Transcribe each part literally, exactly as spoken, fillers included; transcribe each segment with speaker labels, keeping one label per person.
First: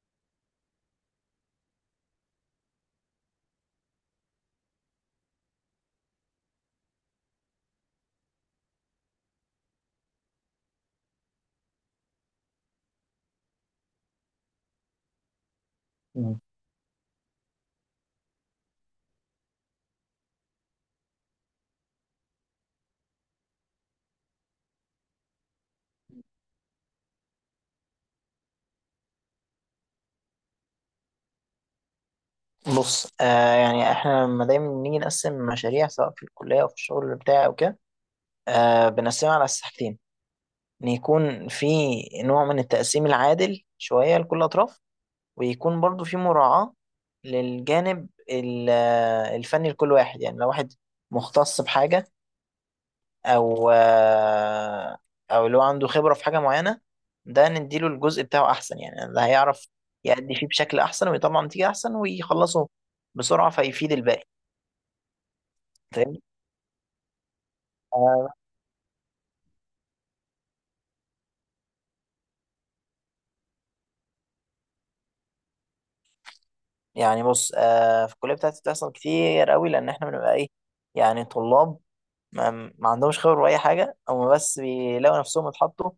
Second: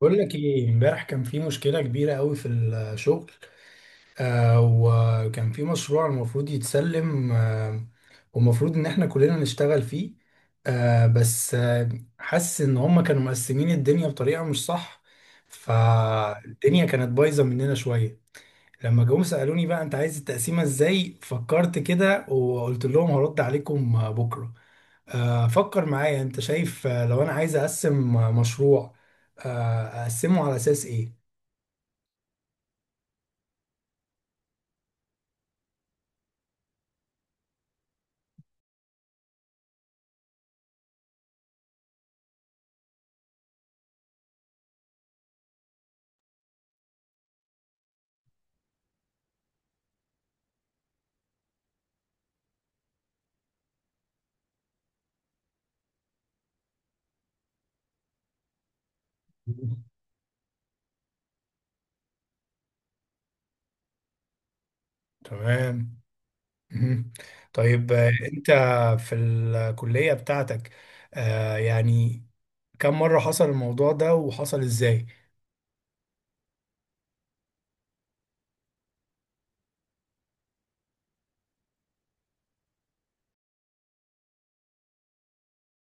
Speaker 1: بقول لك ايه، امبارح كان في مشكله كبيره قوي في الشغل. آه وكان في مشروع المفروض يتسلم آه والمفروض ان احنا كلنا نشتغل فيه. آه بس آه حاسس ان هم كانوا مقسمين الدنيا بطريقه مش صح،
Speaker 2: مم.
Speaker 1: فالدنيا كانت بايظه مننا شويه. لما جم سالوني بقى انت عايز التقسيمه ازاي، فكرت كده وقلت لهم هرد عليكم آه، بكره. آه فكر معايا، انت شايف آه، لو انا عايز اقسم آه، مشروع، آه، اقسمه على اساس ايه؟
Speaker 2: بص آه يعني احنا لما دايما بنيجي نقسم مشاريع سواء في الكلية او في الشغل بتاعي او كده، آه بنقسمها على أساس حاجتين. ان يكون في نوع من التقسيم العادل شوية لكل الاطراف، ويكون برضو في مراعاة للجانب ال- آه، الفني لكل واحد. يعني لو واحد مختص بحاجة او آه او لو عنده خبرة في حاجة معينة، ده نديله الجزء بتاعه احسن. يعني ده هيعرف يأدي فيه بشكل احسن ويطلع نتيجة احسن ويخلصه بسرعة فيفيد الباقي.
Speaker 1: تمام.
Speaker 2: فاهم؟
Speaker 1: مهم. طيب، آه،
Speaker 2: آه
Speaker 1: انت في الكلية بتاعتك، آه، يعني كم مرة حصل الموضوع ده وحصل ازاي؟
Speaker 2: يعني بص، آه في الكليه بتاعتي بتحصل كتير قوي لان احنا بنبقى ايه، يعني طلاب ما, ما عندهمش خبره باي حاجه. هم بس بيلاقوا نفسهم اتحطوا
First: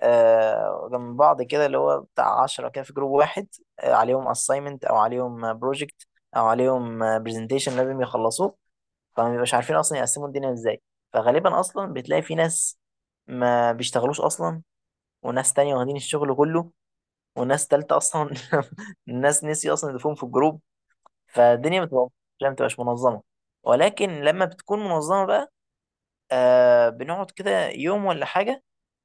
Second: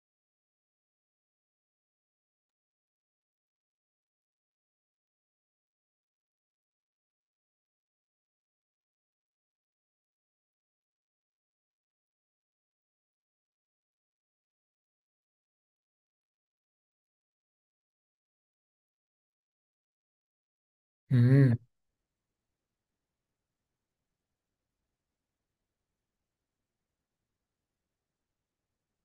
Speaker 2: آه جنب بعض كده، اللي هو بتاع عشرة كده في جروب واحد، آه عليهم اساينمنت او عليهم بروجكت او عليهم برزنتيشن لازم يخلصوه. فما بيبقاش عارفين اصلا يقسموا الدنيا ازاي. فغالبا اصلا بتلاقي في ناس ما بيشتغلوش اصلا، وناس تانية واخدين الشغل كله، وناس تالتة اصلا الناس نسي اصلا يضيفوهم في الجروب. فالدنيا بتبقى ما بتبقاش منظمه. ولكن لما بتكون منظمه بقى، آه بنقعد كده يوم ولا حاجه،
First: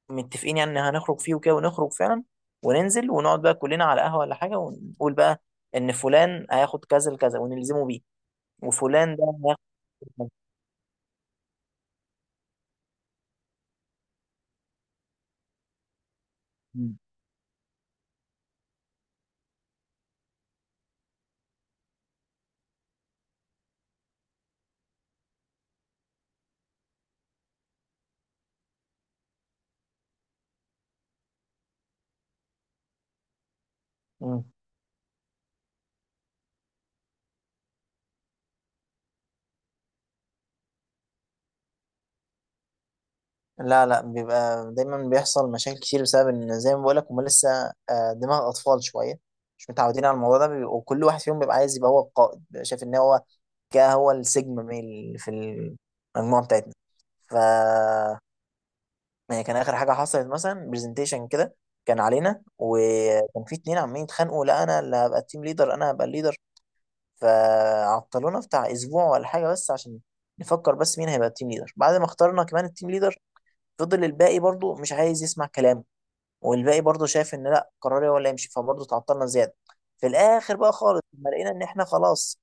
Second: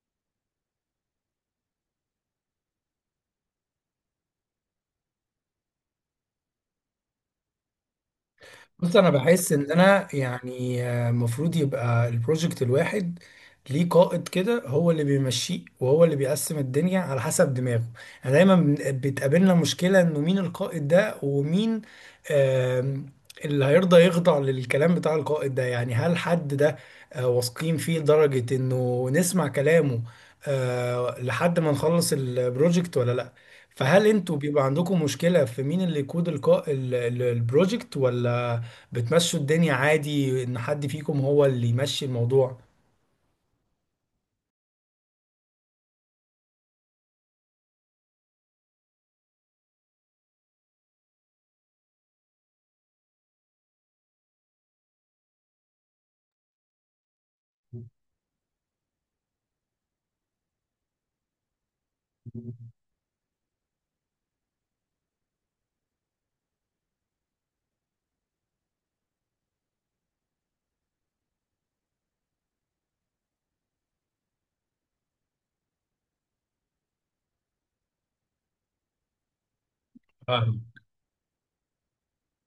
Speaker 2: متفقين يعني إن هنخرج فيه وكده، ونخرج فعلا وننزل ونقعد بقى كلنا على قهوه ولا حاجه، ونقول بقى ان فلان هياخد كذا لكذا ونلزمه بيه،
Speaker 1: بص، انا
Speaker 2: وفلان ده
Speaker 1: بحس
Speaker 2: هياخد
Speaker 1: ان انا يعني آه، المفروض يبقى البروجكت الواحد ليه قائد كده، هو اللي بيمشيه وهو اللي بيقسم الدنيا على حسب دماغه. انا دايما بن- بتقابلنا مشكلة انه مين القائد ده، ومين آم، اللي هيرضى يخضع للكلام بتاع القائد ده. يعني هل حد ده آه، واثقين فيه لدرجة انه نسمع كلامه آه، لحد ما نخلص البروجكت، ولا لا؟ فهل انتوا
Speaker 2: كذا.
Speaker 1: بيبقى عندكم مشكلة في مين اللي يقود القا- ال- ال- البروجكت، ولا بتمشوا الدنيا عادي ان حد فيكم هو اللي يمشي الموضوع؟
Speaker 2: لا لا، بيبقى دايما بيحصل مشاكل كتير بسبب ان زي ما بقولك هما لسه آه، دماغ اطفال شويه، مش متعودين على الموضوع ده. بيبقوا- وكل واحد فيهم بيبقى عايز يبقى هو القائد، بيبقى شايف ان هو كده هو السيجما ميل في المجموعه بتاعتنا. ف يعني كان اخر حاجه حصلت مثلا برزنتيشن كده كان علينا، وكان في اتنين عمالين يتخانقوا، لا انا اللي هبقى التيم ليدر، انا هبقى الليدر. فعطلونا بتاع اسبوع ولا حاجه بس عشان نفكر بس مين هيبقى التيم ليدر. بعد ما اخترنا كمان التيم ليدر، فضل الباقي برضو مش عايز يسمع كلامه، والباقي برضو شايف ان لا قراري هو اللي يمشي، فبرضو تعطلنا زياده. في الاخر
Speaker 1: فاهم.
Speaker 2: بقى خالص لما لقينا ان احنا خلاص،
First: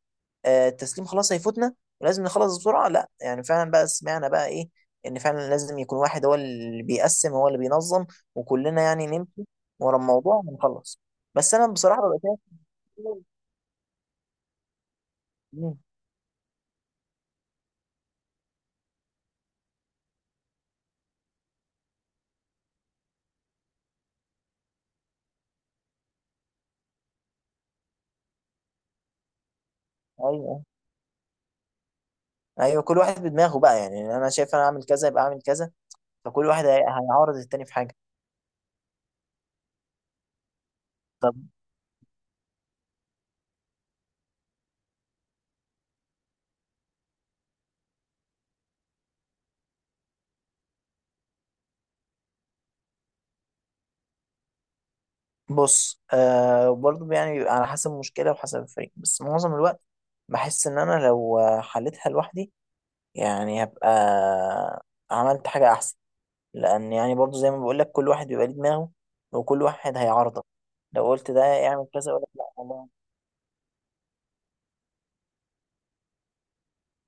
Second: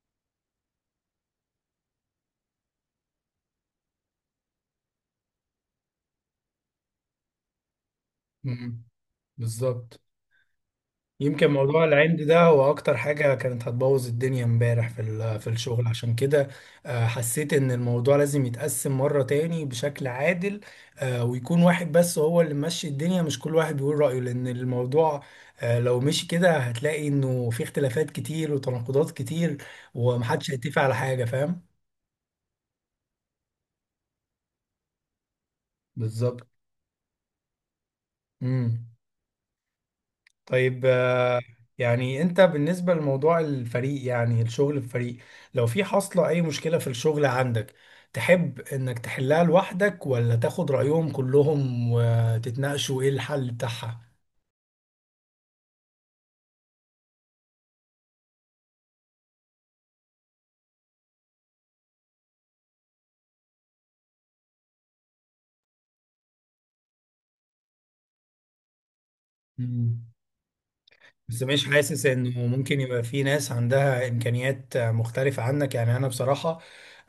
Speaker 2: آه، التسليم خلاص هيفوتنا ولازم نخلص بسرعه. لا يعني فعلا بقى سمعنا بقى ايه، ان فعلا لازم يكون واحد هو اللي بيقسم هو اللي بينظم، وكلنا
Speaker 1: مم.
Speaker 2: يعني نمشي ورا
Speaker 1: بالظبط.
Speaker 2: الموضوع ونخلص.
Speaker 1: يمكن
Speaker 2: بس انا
Speaker 1: موضوع
Speaker 2: بصراحه ببقى
Speaker 1: العند ده
Speaker 2: شايف،
Speaker 1: هو اكتر حاجة كانت هتبوظ الدنيا امبارح في ال- في
Speaker 2: مم،
Speaker 1: الشغل. عشان كده آه، حسيت ان الموضوع لازم يتقسم مرة تاني بشكل عادل، آه، ويكون واحد بس هو اللي ماشي الدنيا، مش كل واحد بيقول رأيه. لان الموضوع آه، لو مشي كده هتلاقي انه في اختلافات كتير وتناقضات كتير،
Speaker 2: ايوه
Speaker 1: ومحدش
Speaker 2: ايوه
Speaker 1: هيتفق على حاجة. فاهم.
Speaker 2: أيوه، كل واحد بدماغه بقى. يعني انا شايف انا اعمل كذا يبقى اعمل كذا. فكل
Speaker 1: بالظبط.
Speaker 2: واحد هي- هيعارض التاني في حاجه.
Speaker 1: امم. طيب، يعني انت بالنسبة لموضوع الفريق، يعني الشغل في فريق، لو في حاصلة اي مشكلة في الشغل عندك، تحب انك تحلها لوحدك، ولا تاخد رأيهم كلهم وتتناقشوا ايه الحل بتاعها؟
Speaker 2: بص آه برضه يعني بيبقى على حسب المشكلة وحسب الفريق، بس معظم الوقت بحس إن أنا لو آه، حلتها لوحدي يعني هبقى عملت حاجة أحسن، لأن يعني برضه زي ما بقولك كل واحد بيبقى ليه دماغه وكل واحد هيعارضك. لو قلت
Speaker 1: بس
Speaker 2: ده
Speaker 1: مش
Speaker 2: يعمل
Speaker 1: حاسس
Speaker 2: كذا يقولك
Speaker 1: انه
Speaker 2: لأ
Speaker 1: ممكن
Speaker 2: والله.
Speaker 1: يبقى في ناس عندها امكانيات مختلفة عنك؟ يعني انا بصراحة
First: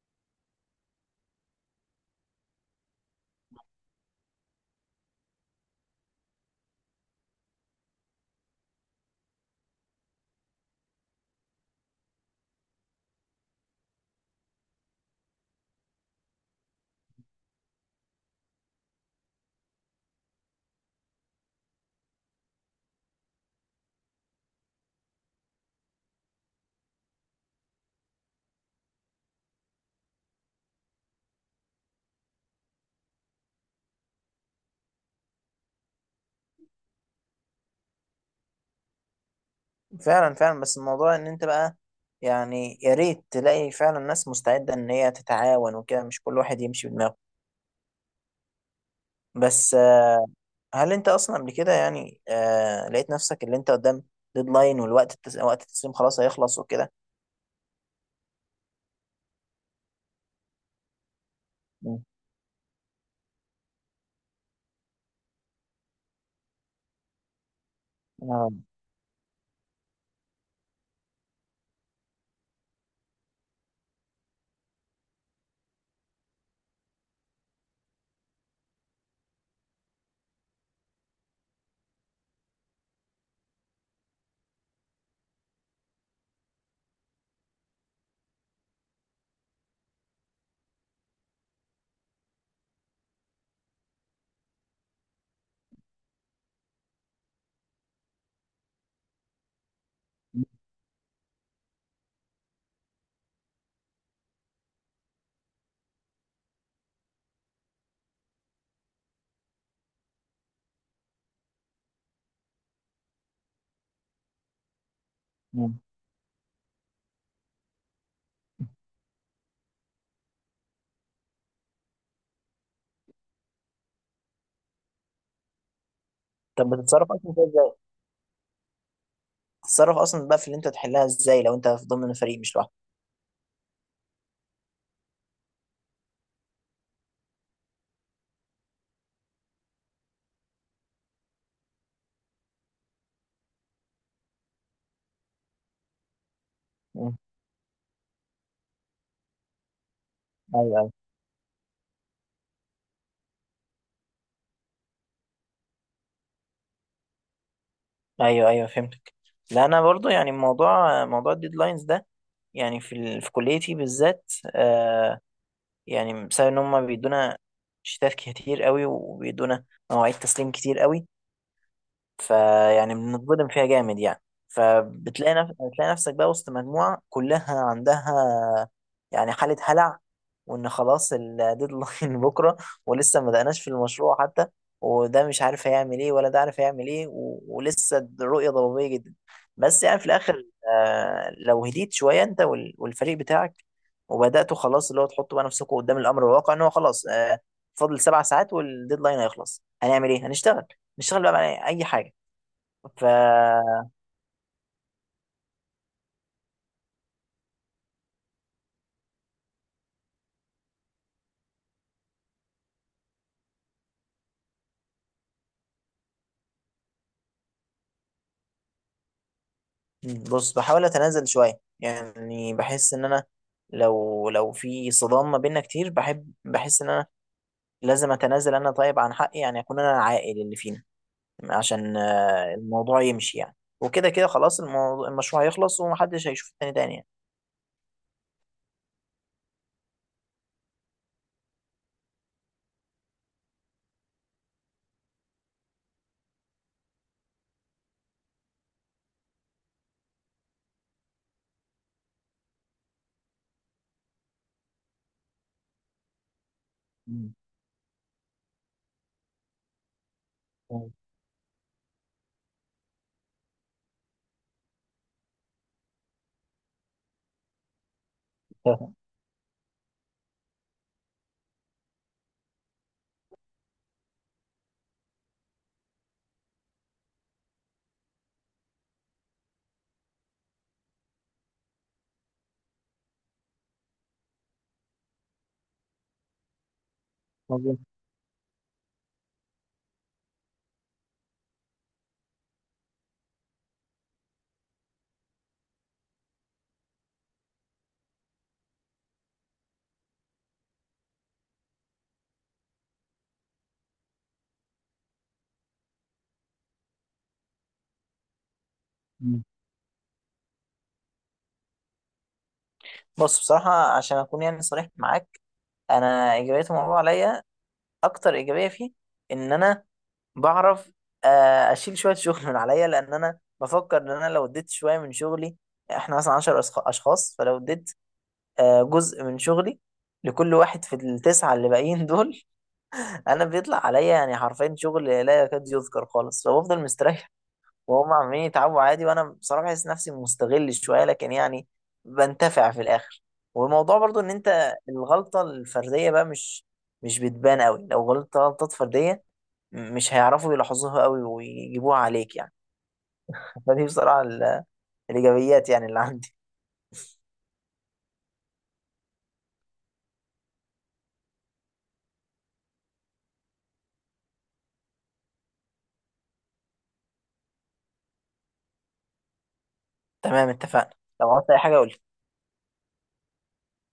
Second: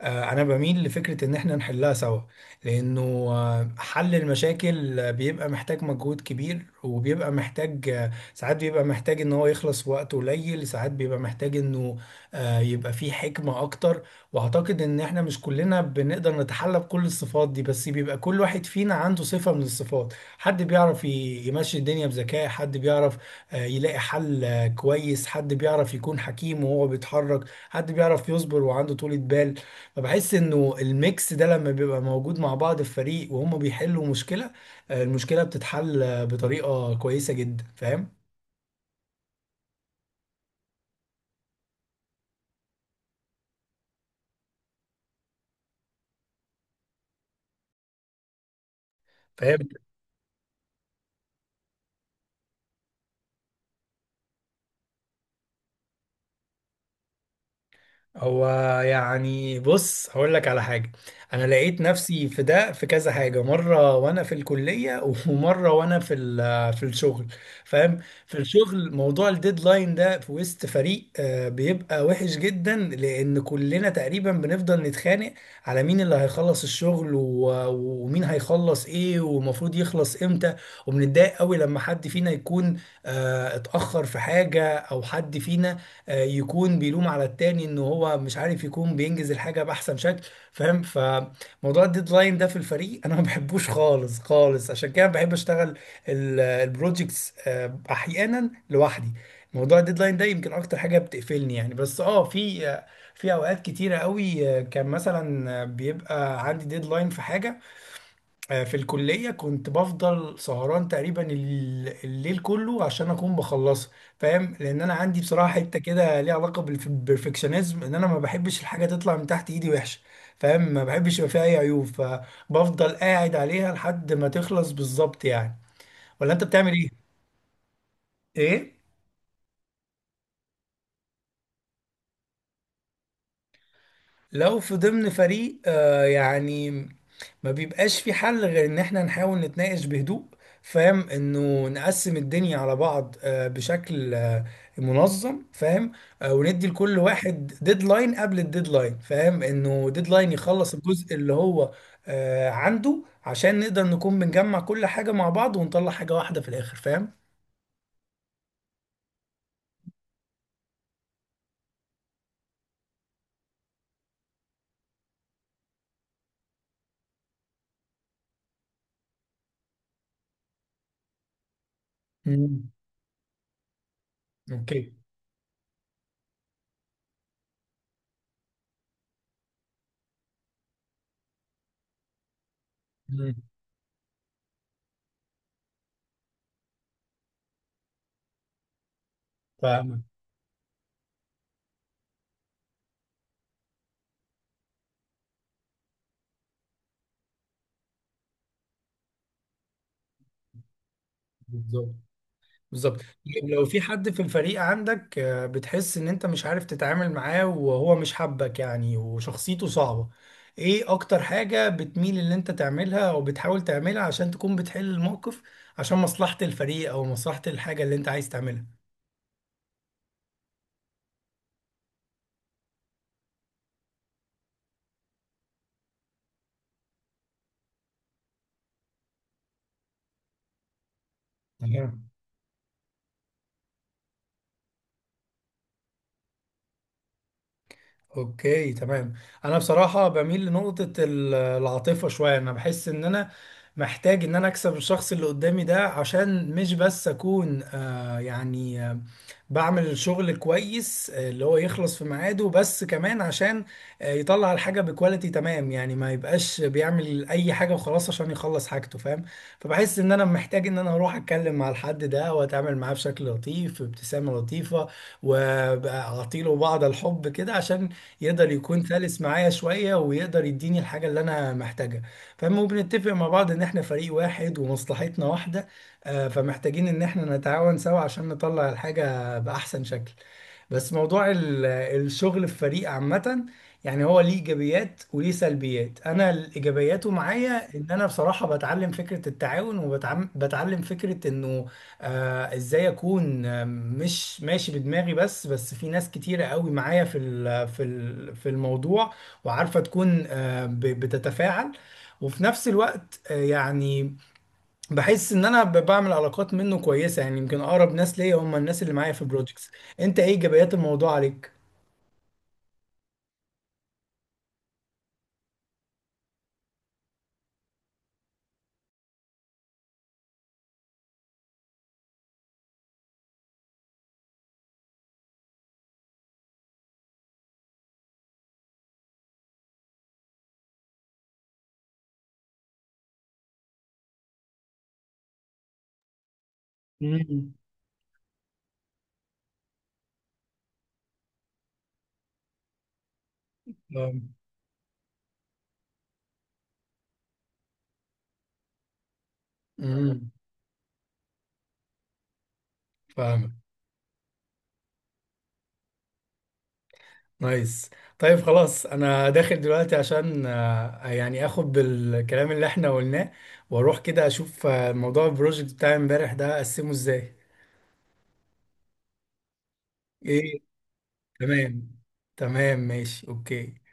Speaker 1: آه، انا بميل لفكرة ان احنا نحلها سوا، لانه آه، حل المشاكل بيبقى محتاج مجهود كبير، وبيبقى محتاج آه، ساعات بيبقى محتاج ان هو يخلص في وقت قليل، ساعات بيبقى محتاج انه آه، يبقى فيه حكمة اكتر. واعتقد ان احنا مش كلنا بنقدر نتحلى بكل الصفات دي، بس بيبقى كل واحد فينا عنده صفة من الصفات. حد بيعرف ي- يمشي الدنيا بذكاء، حد بيعرف آه، يلاقي حل آه، كويس، حد بيعرف يكون حكيم وهو بيتحرك، حد بيعرف يصبر وعنده طولة بال. فبحس انه الميكس ده لما بيبقى موجود مع بعض في فريق وهم بيحلوا مشكلة، آه، المشكلة بتتحل آه، بطريقة كويسة جدا. فاهم.
Speaker 2: فعلا فعلا، بس الموضوع إن أنت بقى يعني يا ريت تلاقي فعلا ناس مستعدة إن هي تتعاون وكده، مش كل واحد يمشي بدماغه.
Speaker 1: فهي
Speaker 2: بس هل انت اصلا قبل كده يعني آه لقيت نفسك اللي انت قدام ديدلاين، والوقت التس... وقت التسليم خلاص هيخلص وكده؟
Speaker 1: هو يعني بص، هقول لك على حاجة. أنا لقيت
Speaker 2: مم.
Speaker 1: نفسي في ده في كذا حاجة مرة وأنا في الكلية ومرة وأنا في ال- في الشغل. فاهم. في
Speaker 2: آه.
Speaker 1: الشغل موضوع الديدلاين ده في وسط فريق آه، بيبقى وحش جدا، لأن كلنا تقريبا بنفضل نتخانق على مين اللي هيخلص الشغل و- ومين هيخلص إيه ومفروض يخلص إمتى. وبنتضايق قوي لما حد فينا يكون آه، اتأخر في حاجة، أو حد فينا آه، يكون بيلوم على التاني ان هو مش عارف يكون بينجز الحاجه باحسن شكل. فاهم. فموضوع الديدلاين ده في الفريق انا ما بحبوش خالص خالص، عشان كده بحب اشتغل البروجكتس احيانا لوحدي. موضوع الديدلاين ده يمكن اكتر حاجه بتقفلني يعني. بس اه في آه، في اوقات كتيره قوي آه، كان مثلا آه، بيبقى عندي ديدلاين في حاجه، آه، في الكلية كنت بفضل سهران تقريبا ال- الليل كله عشان أكون بخلصها. فاهم، لأن أنا عندي بصراحة حتة
Speaker 2: مم.
Speaker 1: كده ليها علاقة بالف- بالبرفكشنزم، إن أنا ما بحبش الحاجة تطلع من تحت إيدي وحشة. فاهم. ما بحبش يبقى فيها أي عيوب، فبفضل قاعد عليها لحد ما تخلص بالظبط يعني. ولا أنت
Speaker 2: طب
Speaker 1: بتعمل إيه؟
Speaker 2: بتتصرف اصلا فيها ازاي؟
Speaker 1: إيه؟
Speaker 2: بتتصرف اصلا بقى في اللي انت تحلها ازاي لو انت في ضمن فريق مش لوحدك؟
Speaker 1: لو في ضمن فريق آه يعني، ما بيبقاش في حل غير ان احنا نحاول نتناقش بهدوء. فاهم، انه نقسم الدنيا على بعض آه بشكل آه منظم. فاهم. آه وندي لكل
Speaker 2: مم.
Speaker 1: واحد ديدلاين قبل الديدلاين. فاهم، انه ديدلاين
Speaker 2: ايوه
Speaker 1: يخلص
Speaker 2: ايوه.
Speaker 1: الجزء اللي هو آه عنده، عشان نقدر نكون بنجمع كل حاجة مع بعض ونطلع حاجة واحدة في الاخر. فاهم.
Speaker 2: ايوه ايوه، فهمتك. لا انا برضو يعني موضوع موضوع الديدلاينز ده، يعني في ال... في كليتي بالذات، آه يعني بسبب ان هم بيدونا شتات كتير قوي وبيدونا مواعيد تسليم كتير قوي،
Speaker 1: مم.
Speaker 2: فيعني بنتظلم فيها جامد يعني.
Speaker 1: اوكي.
Speaker 2: فبتلاقي نف... بتلاقي نفسك بقى وسط مجموعة كلها عندها يعني حالة هلع، وإن خلاص الديدلاين بكرة، ولسه ما
Speaker 1: مم.
Speaker 2: بدأناش في المشروع حتى، وده مش عارف هيعمل إيه ولا ده عارف هيعمل إيه و... ولسه الرؤية ضبابية جدا. بس يعني
Speaker 1: فاهمك.
Speaker 2: في الآخر آه لو هديت شوية أنت وال... والفريق بتاعك، وبدأتوا خلاص اللي هو تحطوا بقى نفسكم قدام الأمر الواقع إن هو خلاص آه فاضل سبع ساعات والديدلاين هيخلص. هنعمل إيه؟ هنشتغل، نشتغل بقى على أي
Speaker 1: بالظبط.
Speaker 2: حاجة.
Speaker 1: بالظبط.
Speaker 2: ف
Speaker 1: طيب لو في حد في الفريق عندك، آه، بتحس ان انت مش عارف تتعامل معاه وهو مش حابك يعني، وشخصيته صعبة، ايه اكتر حاجة بتميل ان انت تعملها او بتحاول تعملها عشان تكون بتحل الموقف، عشان مصلحة الفريق او مصلحة الحاجة اللي انت عايز تعملها؟
Speaker 2: بص بحاول اتنازل شويه. يعني بحس ان انا لو لو في صدام ما بيننا كتير، بحب بحس ان انا لازم اتنازل انا، طيب، عن حقي. يعني اكون انا العاقل اللي فينا عشان آه، الموضوع يمشي يعني، وكده كده خلاص الموضوع المشروع هيخلص ومحدش هيشوف التاني تاني يعني.
Speaker 1: اوكي، تمام. انا بصراحه بميل لنقطه ال- العاطفه شويه. انا بحس ان انا محتاج ان انا اكسب الشخص اللي قدامي ده، عشان مش بس اكون آه يعني آه بعمل الشغل كويس، آه، اللي هو يخلص في ميعاده، بس كمان عشان آه يطلع الحاجه بكواليتي تمام يعني، ما يبقاش بيعمل
Speaker 2: مم.
Speaker 1: اي حاجه وخلاص عشان يخلص حاجته. فاهم. فبحس ان انا محتاج ان انا اروح اتكلم مع الحد ده، واتعامل معاه بشكل لطيف بابتسامه لطيفه، واعطيله بعض الحب كده عشان يقدر يكون
Speaker 2: فاهم.
Speaker 1: سلس معايا شوية، ويقدر يديني الحاجة اللي أنا محتاجها. فاهم. وبنتفق مع بعض إن إحنا فريق واحد ومصلحتنا واحدة، آه، فمحتاجين إن إحنا نتعاون سوا عشان نطلع الحاجة بأحسن شكل. بس موضوع ال- الشغل في فريق عامة، يعني هو ليه إيجابيات وليه سلبيات. أنا الإيجابياته معايا
Speaker 2: مظبوط.
Speaker 1: إن أنا بصراحة بتعلم فكرة التعاون، وبتعلم فكرة إنه آه ازاي اكون آه، مش ماشي بدماغي بس، بس في ناس كتيرة قوي معايا في ال- في ال- في الموضوع، وعارفة تكون آه ب- بتتفاعل. وفي نفس الوقت آه يعني بحس ان انا ب- بعمل علاقات منه كويسة، يعني يمكن اقرب ناس ليا هم الناس اللي معايا في
Speaker 2: مم.
Speaker 1: بروجكتس. انت ايه ايجابيات الموضوع عليك؟
Speaker 2: بص بصراحه، عشان اكون يعني صريح معاك، انا اجابتهم الموضوع عليا اكتر ايجابيه فيه ان انا بعرف آه، اشيل شويه شغل من عليا. لان انا بفكر ان انا لو اديت شويه من شغلي، احنا مثلا عشرة أشخ- اشخاص، فلو اديت آه، جزء من شغلي لكل واحد في التسعه اللي باقيين دول، انا بيطلع عليا يعني حرفيا شغل لا يكاد يذكر خالص فبفضل مستريح،
Speaker 1: مم.
Speaker 2: وهم عمالين يتعبوا عادي. وانا بصراحه بحس نفسي مستغل شويه لكن يعني بنتفع في الاخر. والموضوع برضو ان
Speaker 1: نعم.
Speaker 2: انت الغلطه الفرديه بقى مش مش بتبان قوي لو غلطت غلطات فرديه. م- مش
Speaker 1: امم.
Speaker 2: هيعرفوا يلاحظوها قوي ويجيبوها عليك يعني.
Speaker 1: فاهمك.
Speaker 2: فدي بصراحه ال- الايجابيات يعني اللي عندي.
Speaker 1: نايس. طيب خلاص انا داخل دلوقتي عشان آه، يعني اخد بالكلام اللي احنا قلناه، واروح كده اشوف آه، موضوع البروجكت بتاع امبارح ده اقسمه ازاي.
Speaker 2: تمام
Speaker 1: ايه
Speaker 2: اتفقنا. لو عملت اي حاجه
Speaker 1: تمام.
Speaker 2: قول
Speaker 1: تمام ماشي اوكي.